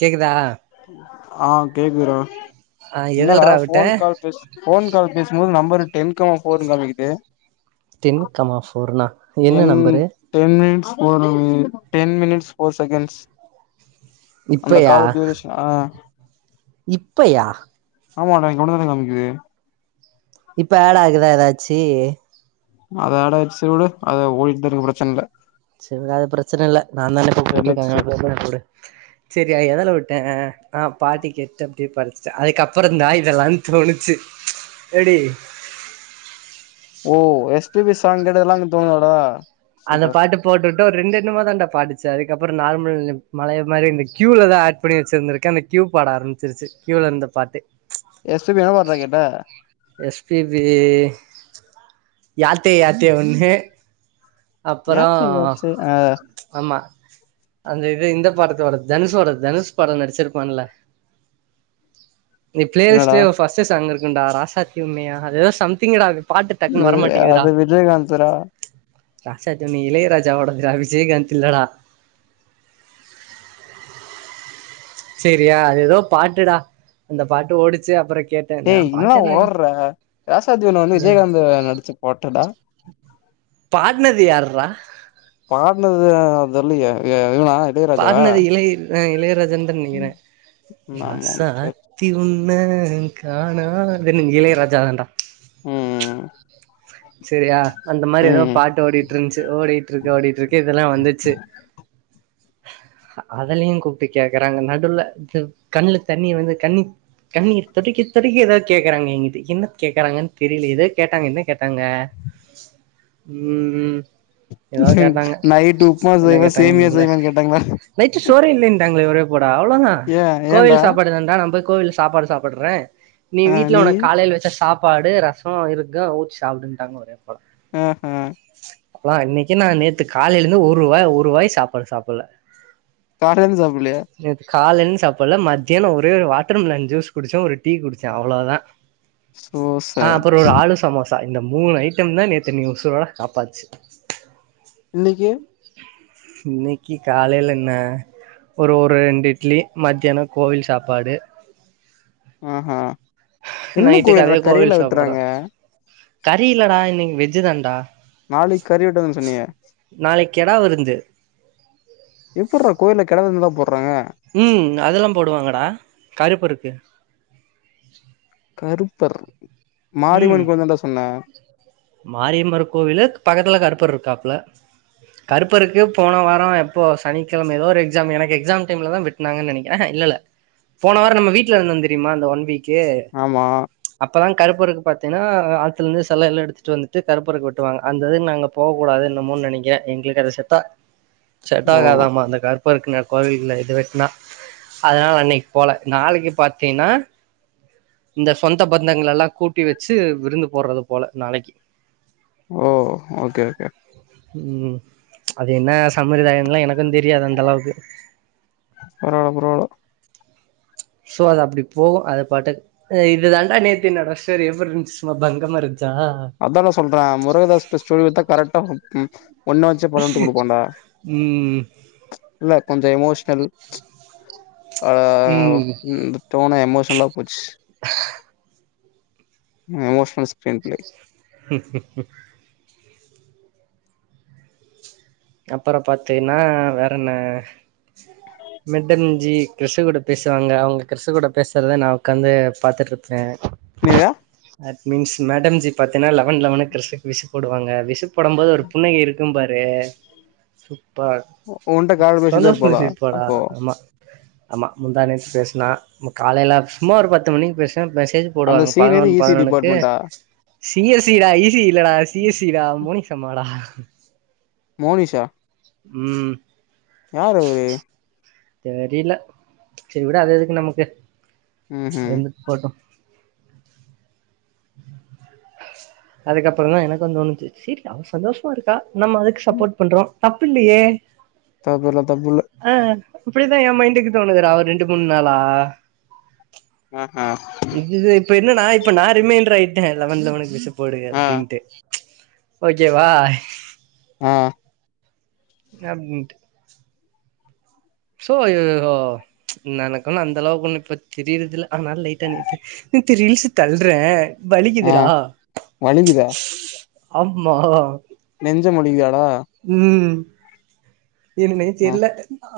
கேக்குதா ஆ கேக்குது டா ஆ என்னாடா எதல்றா விட்ட போன் கால் பேசும் போன் கால் பேசும்போது நம்பர் டென் பக்கமா போறும் காமிக்குது தின் கமா போர்னா என்ன ten number ten ten minutes four second அந்த கால் டியூரேஷன் ஆ இப்பையா ஆமா நா இவனோடது தா காமிக்குது இப்ப ஆடூ ஆகுதா எதாச்சி அது ஆடூ ஆச்சு விடு அது ஓடிக்கிட்டே இருக்கும் பிரச்சனை இல்ல செரி விடு அது பிரச்சனை இல்ல நா தானே இப்ப சரி போட்டு நெக்ஸ்ட் இருக்கே செரி எதுல விட்டேன் ஆ பாட்டி கேட்டு அப்டியே படிச்சிட்டே அதுக்கப்பறம் தா இதல்லாம் தோணுச்சு எப்டி ஓ எஸ் பீ பி சாங் கேட்டதல்லாம் தோணுதடா அந்த பாட்டு போட்டுட்டு ஒரு ரெண்டு என்னமோ தாண்டா பாட்டுச்சு அதுக்கப்பறம் நார்மல் பழைய மாரி இந்த கியூல தா ஆட் பண்ணி வச்சிருந்திருக்கு அந்த கியூ பாட ஆரம்பிச்சிருச்சு கியூல இருந்த பாட்டு எஸ் பி பி என்ன பாட்டுடா கேட்ட எஸ் பீ பி யாத்தே யாத்தே ஒன்னு அப்பறம் யாச்சே யாச்சே ஆ ஆமா அந்த இது இந்த பாட்டு தனுசு பட தனுசு படம் நடிச்சிருக்கானல நீ பிளே என்னடா லிஸ்டிலே ஃபர்ஸ்ட் சாங் இருக்கு என்னடா ராசாத்தி உம்மயா அது எதோ சம்திங் ராங் இ அது விஜயகாந்த் டா ராசாத்தி ஒன்னு இளையராஜா டதுரா விஜயகாந்தந்த இல்லடா சரியா அது எதோ பாட்டுடா அந்த பாட்டு ஓடுச்சு அப்பறம் ஏய் என்னடா ஓடுற ராசாத்தி உன்ன ஏ விஜயகாந்த் நடிச்ச பாட்டுடா பாடுனது யாருடா பாடுனது தெரிய யே என்னடா இளையராஜாவா ஆ இளையராஜா இதா நினைக்கிறே ஆமா சேரி ராசாத்தி உன்ன காணாத ஆ இன்னைல இருந்து நீ இளையராஜா தாண்டா ம் செரியா அந்த மாரி ஏதோ ம் பாட்டு ஓடிட்டு இருந்துச்சு ஓடிட்டு இருக்கு ஓடிட்டு இருக்கு இதெல்லாம் வந்துச்சு அதலயும் கூப்பிட்டு கேக்குறாங்க நடுவுல இது கண்ணுல தண்ணி வந்து கண்ணி கண்ணிர் துடைக்க ஏதது கேக்குறாங்க என்ன கேக்குறங்கன்னு தெரியல ஏதோ கேட்டாங்கன கேட்ட தாங்க ம்ம் நைட்டு உப்புமா செய்வா சேமியா செய்வனு கேட்டாங்களா சோர இல்லன்ட்ங்கள ஒரே போ அவ்ளோதான் ஏ ஏன்டா கோவில் சாப்பாடு தண்டா நம் போய கோவில சாப்பாடு சாப்படுறேன் நீ ஆ வீட்ல நீயி உனக் காலையில வச்ச சாப்ப சாப்பாடு ரசம் இருக்கும் உச்ச சாப்டுனுடாங்க ஆஹம் ஹம் அப்ல்லாம் இன்னக்கி நான நேத்து காலைல இருந்து ஒரு வாய் ஒரு வாய் சாப்ப்பாடு சாப்டல காரந்த சா புல்லையா காலன்னு சாப்டல மத்தியானம் ஒரே வாட்டர் மெலன் ஜூஸ் குடிச்சேன் ஒரு டீ குடிச்சேன் அவ்ளோ தான் சோ அ சேட் அப்பரோ ஒரு ஆளு சமோசஸ் இந்த மூணு ஐட்டம் தான் நேத்து நீ உசூரோட காப்பாச்சு இன்னக்கு இன்னைக்கி காலைல என்ன ஒரு ஒரு ரெண்டு இட்லி மத்தியானம் கோவில் சாப்பாடு ஆஹ என்ன நைட்டுக்கு கோயில்ற அதே கறியல கோவில் சாப்பாடு வெட்டுறாங்க கறி இல்லடா இன்னக்கு வெஜ் தான்டா நாளைக்கு கறிவிடதுன்னு சொன்னியே நாளைக்கு கெடா விருந்து [unintelligible] எப்டுற கோயிலல கிட விருந்துதான் போடுறாங்க உம் அதல்லாம் போடுவாங்கடா கருப்பருக்கு அறுப்பர் உம் மாரியம்மர் கோவிலு பக்கத்துல கருப்பர் இருக்காப்புல கருப்பருக்கு போன வாரம் எப்போ சனிக்கிழம ஏதோ ஒரு எக்ஸாம் எனக்கு எக்ஸாம் டைம்ல தான் வெட்டுனாங்கன்னு நெனக்கிறேன் இல்லல்ல போன வாரம் நம்ம வீட்டுல இருந்தோ தெரியுமா அந்த ஒன் வீக் ஏ ஆமா அப்தான் கருப்பருக்கு பாத்தீங்கன்னா ஆத்துல இருந்து சில எல்லாம் எடுத்துட்டு வந்துட்டு கருப்பருக்கு வெட்டுவாங்க அந்த இது நாங்க போக கூடாது என்னமோன்நு நெனக்கிரேன் எங்களுக்கு அது செட் ஓ செட்டாகாதாம்மா அந்த கார இரு கோவில இது வெட்னா அதனால அன்னக்கு போல நாளக்கு பாத்தீங்கன்னா இந்த சொந்த பந்தங்களலாம் கூப்டு குட்டி வச்சு விருந்து போடுறது போல நாளக்கு ஓ ஓகே ஓகே உம் அது என்ன சமிரதாயம்லாம் எனக்கும் தெரியாது அந்த அளவுக்கு போரோம் புறோ சோ அது அப்டி போகும் அது பாட்டுக்கு இது தாண்டா நேத்து நடந்த ஸ்டோரி சும்மா பங்கமா இருது அதெல்லாம் சொல்றேன் முருகதாஸ் ஸ்டோரி வித்தா கரெக்டா வரும் ஒன்ன வச்சு படமெடுத்து குடுப்பாண்டா ம் இல்ல கொஞ்ச எமோஷ்னல் அத ம் தோன எமோஷனலா போச்சு எமோஷனல் ஸ்கிரீன் பிளே [inaudible] அப்பறம் பாத்தீன்னா வேற என்ன மெட்டன்சஞி கிருஷ் கூட பேசுவாங்க அவங்க கிருஷ் கூட பேசுறத நான உட்காந்து பாத்துட்டு இருப்பேன் நீதா தட் மீன்ஸ் மேடம்ஜி பாத்தீன்னா லெவன் லெவன்கு கிருஷுக்கு விஷ் போடுவாங்க விஷ் போடும் போது ஒரு புன்னகை இருக்கும் பாரு சு ப்ப உன்ட்ட கால் பேசிதா சந்தோஷ் இருப்பாளா பேசிருப்படா அப்போ ஆமா ஆமா முந்தா நேத்து பேசுனா காலேல சும்மா ஒரு பத்து மணிக்கு பேச மெசேஜ் அந்த போடுவாங்க சீன் எது பதினொன்னு ஈசி பதினொன்னுக்கு டிபார்ட்மெண்டா சீ எஸ் சி டா இலடா சி எஸ் சிடா மோனிஷாம்மாடா [inaudible] மோனிஷா உம் யாரு அவுரு தெரில செரி விட அது எதுக்கு நமக்கு ம்ஹும் இருந்துட் போட்டும் [inaudible] அதுக்கப்பறம் தான் எனக்கும் தோன்னுச்சு சேரி அவ சந்தோஷமா இருக்கா நம்ம அதுக்கு சப்போட் பண்றோம் தப்புல்லையே தப்புல்ல தப்புல்ல அப்டிதான் என் மைண்டுக்கு தோணுதுடா ஒரு ரெண்டு மூணு நாளா ஆஹ ஹ இது இப்ப என்ன நான இப்ப நான ரிமேன்றாயிட்டேன் லெவண் லெவனக்கு வச்சு போடு ஆ அப்டின்டு ஓகேவா ஆ அப்டின்டு சோ எனக்கு ஒன்னு அந்த அளவுக்கு ஒண்ணு இப்ப தெரியரதுல்ல அதனால லேட்டா நீ ரீல்சு தள்ளறேன் ஆ வலிக்குதா ஆம்மா நெஞ்ச முடி ம் [inaudible] என் மே ஆ தெரியல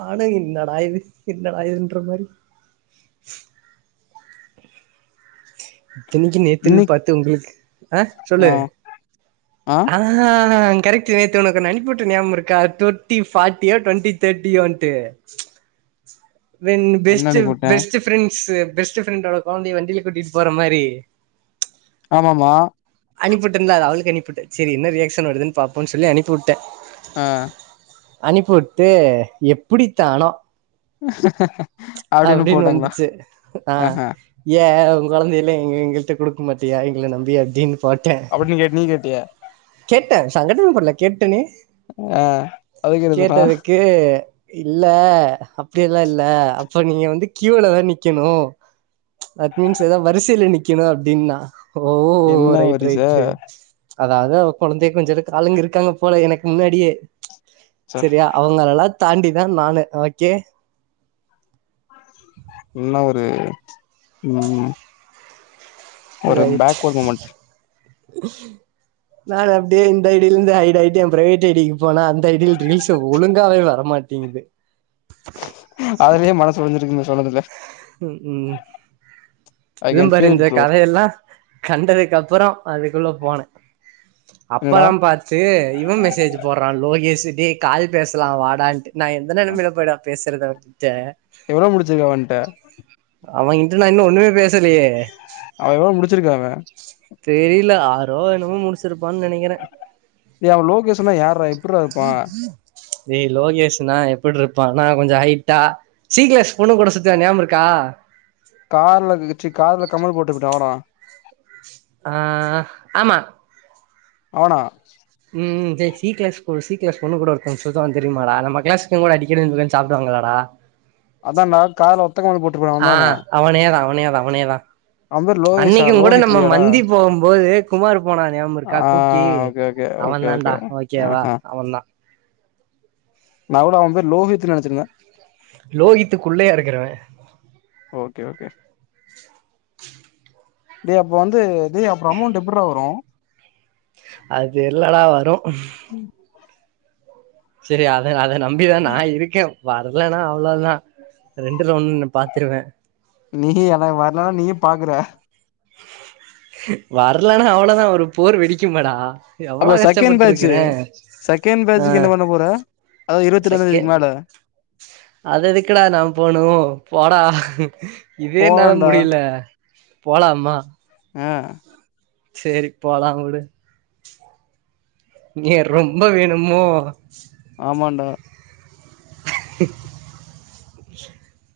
ஆனும் என்னட ஆயது என்னட ஆதுன்ற மாரி [inaudible] இன்னைக்கி நேத்துன்னு இன்னைக்கு பாத்து உங்களுக்கு ஆ சொல்லு ஆ ஆ கரெக்ட் நேத்தி உனக்கு ஒன்னு அனுப்பி விட்டேன் நியாகம் இருக்கா டுவெண்ட்டி பார்ட்டியோ டுவெண்ட்டி தேர்டியோட்டு வென் என்ன பெஸ்ட் அன்னைக்கு போட்டே பெஸ்ட் ப்ரண்ட் பெஸ்ட்ப்ரெண்ட்ட குழந்த வண்டியில கூட்டிட்டு அப்பற மாரி ஆமாம்மா அனுப்பிவிட்டேன் அவளுக்கு அனுப்பிட்டன் செரி என்ன ரியாக் ஷன் வருதுன்னு பாப்போன்னு சொல்லி அனுப்பி விட்டன் ம் அனுப்பிவிட்டு எப்டித்தானோ [inaudible] அப்டின்னு வந்துச்சு ஆ ஆஹா ஏ குழந்தையில எங்கிட்ட கொடுக்க மாட்டியா எங்களை நம்பி அப்டின்னு போட்டே அப்டின்னு கேட்ட நீ கேட்டிய கேட்டே சங்கட்டமேபடல கேட்டேனே ஆ அதுக்கு பா இல்ல அப்டியெல்லாம் இல்ல அப்ப நீங்க வந்து கியோலதான் நிக்கணும் தட் மீன்ஸ் ஏதது வரிசையில நிக்கணும் அப்டின்னா ஓ என்ன ரைட் வரிச ரைட் ரைட் அதாவது குழந்தைய கொஞ்ச ஆளுங்க இருக்காங்க போல எனக்கு முன்னாடியே ச்ச செரியா அவங்கல்லா தாண்டிதான் நானு ஓகே என்ன ஒரு ம் ஒரு ரைட் பேக்வர்ட் மூமெண்ட் [inaudible] நான் அப்டியே அந்த ஐடில இருந்து ஐ ஐடில என் பிரைவேட் ஐடிக்கு போனா அந்த ஐடியில ரீல்ஸ் ஒழுங்காவே வரமாட்டேங்கு அதுலயே மனசு ஒடஞ்சிருக்குமே சொன்னதுல்ல ம் ஐ இது கேன் பாி ஃபீல் இட் இந்த ப்ரோ கதயெல்லாம் கண்டதுக்குப்புறம் அது உள்ள போனேன் என்னடா அப்ல்லாம் பாத்து இவன் மெசேஜ் போடுறான் லோகி பேசிட்டே கால் பேசலாம் வாடான்ட்டு நான எந்த நெமம்லளப்படா பேச [inaudible] எவ்வளோ முடிச்சுக்க வன்ட்ட அவன்ங்கட்டு நான என் ஒன்னு அவ எவ்வளவு முடிச்சிருக்க அவ தெரியல ஆரோ என்னமோ முடிச்சிருப்பான்னு நினைக்கிறேன் டேய் அவன் லொகேஷ்ன யார எப்ருப்பான் ஏய்லோகேஷ்னா எப்டி இருப்பான்னா கொஞ்சம் ஹைட்டா சீ கிலேஸ் பொண்ணு கூட சுத்தவான் ஞாபகம் இருக்கா கார் ச்சி கல கம்மல் போட்டுக்கிட்டா அவனா ஆ ஆமா அவனா ம் சி கிளாஸ் சி கிளாஸ் பொண்ணு கூட ஒருத்தன் சுத்தவான் தெரியமாடா நம் கிளாஸு கூட அடிக்கடின்னு சாப்படுவாங்களாடா அதன் டா காதுல ஒத்த கம்மல் போட்டு ஆ அவனே அவனே தான் அவனே தான் அவ பேரு லோகேஷா அன்னைக்கும் கூட லோஹித் நம்ம இல்லையாடா மந்தி போகும் போது குமார் போனா ஞாபகம் இருக்கா ஆ குக்கி ஓகே ஓகே அவன் ஓகே தான்டா ஓகேவா அவன் தான் நான கூட அவன் பேர் லோஹியத்து நினைச்சிருந்தேன் லோகித்துக்குள்ளயா இருக்கறவன் ஓகே ஓகே டேய் அப்ப வந்து அப்பறம் அமவுண்ட் எப்ரா வரும் அது தெரிலடா வரும் செரி அது அது நான நம்பிதான் நான இருக்கேன் வர இல்னா அவ்வளவுதான் ரெண்டு ல ஒண்ணு பாத்துருவேன் நீ எனக்கு வரலனா நீயு பாக்குற வரலனா அவ்வளவுதான் ஒரு போர் வெடிக்கும்மாடா எவ்வளோ அப்ப செகண்ட் பேட்ச் கஷ்டப்பட்டுருக்குறேன் செகண்ட் ஆ பேட்சுக்கு என்ன பண்ண போற அதாவது இருவத்தி செக் ரெண்டாந் தேதிக்கு மேல அது எதுக்குடா நான போனும் போடா இதேனால போலான்டா முடியல போலாம்மா ஆ செரி போலாம் விடு நீ ரொம்ப வேணுமோ ஆமாண்டா [unintelligible]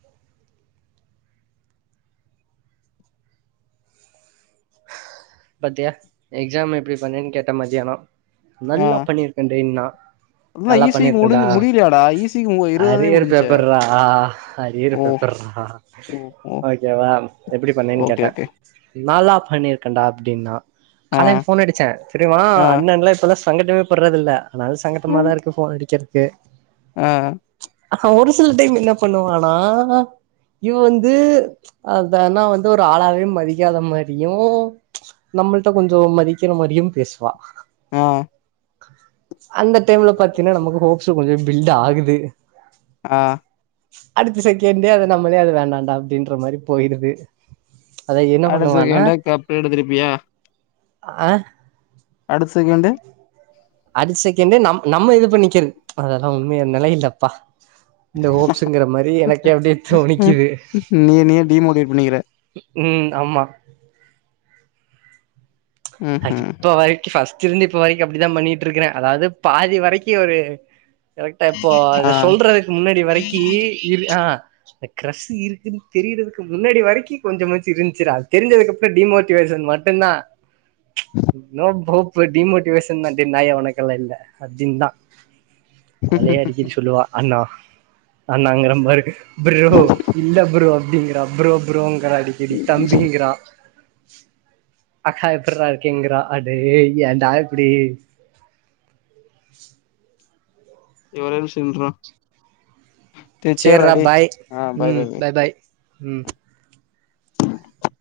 பாத்தியா எக்ஸாம் எப்டி பண்ணேன்னு கேட்ட மத்தியானம் ஆ நல்லா பண்ணியிருக்கே டா நா அதெல்லா நல்லா ஈ சி க்கு பண்ணிருக்கன்டா முடிஞ்சு முடியலையாடா ஈ சி க்கு மு இருவதாந் தேதி அரியற முடிஞ்ச்சே பேப்பர்ரா அரியிற ஓ பேப்பர்ரா ஓ ஓ ஓகேவா எப்டி பண்ணேன்னு ஓகே கேட்டேன் ஓகே நல்லா பண்ணிக்கண்டா அப்டின்னா ஆ காலயில போன் அடிச்சேன் தெரியமா ஆ அண்ணன்லாம் செலஸ் சங்கட்டமே பட்ரத்தில்ல இருந்தாலும் சங்கட்டமாகதான் இருக்கு போன்டிக்கேன் ஓகே ஆஹம் சில டைம் என்ன பண்ணுவானா இவ வந்து அந்தானா வந்து ஒரு ஆளாவே மதிக்காத மாரியும் நம்முள்ட்ட கொஞ்சம் மதிக்கிற மாதிரியும் பேசுவா ஆஹ் க அந்த டைம்ல பாத்தீங்கனா நமக்கு ஹோப்ஸ் கொஞ்சம் பில்டாகுது ஆஹ் அடுத்த செகண்டே அத நம்மளே அதவேணண்டா அப்டின்ற மாரி போயிருது அத என்ன அடுத்தச்செகண்டா கப் எடுத்துருப்பியா ஆஹ அடுத்த செகண்டு அடுத்த செகண்டே நம் நம்ம இது பண்ணிக்கிறது அதல்லாம் உண்மையான நிலயில்லப்பா இந்த ஹோப்ஸ்ங்கிற மாரி எனக்கு அப்படியே ம் துனிக்குது நீ நீயே டிமோட்டிவேட் பண்ணிக்கிற உம் ஆமா அது ம்ஹூம் இப்பவரக்கியும் பஸ்ட [unintelligible] இப்ப வரைக்கும் அப்டிதான் பண்ணிட்டு இருக்கிறேன் அதாவது பாதி வரக்கும் ஒரு கரெக்டா இப்போ ஆ அத சொல்றதுக்கு முன்னாடி வரக்கி இர் ஆ அந்த கிரஸ் இருக்குனு தெரிர முன்னாடி வரைக்கும் கொஞ்சமாச்சும் இருந்துச்சுடா அது தெரிஞ்சதுக்கு அப்பறம் டிமோட்டிவேஷன் மட்டும்தான் னே ஃப்ரோ இப்ப டிமோட்டிவேஷன் தான் டி நாயே உனக்கெல்லாம் இல்ல அப்டினுதான் அவளே அடிக்கடி சொல்லுவா அண்ணா ஆ நா அங்க ரொம்ப இருக்கு ப்ரோ இல்ல ப்ரோ அப்டிங்க அப் ப்ரோ ப்ரோ அடிக்கடி தம்பிங்கிறான் அக்கா இரு எப்ர இருக்கேங்கிறா அடே ஏடா இப்டி [unintelligible] கேர் டா சேரிராட டேய் பாய் ஆ உம் பாய் பாய் உம் டும் கும்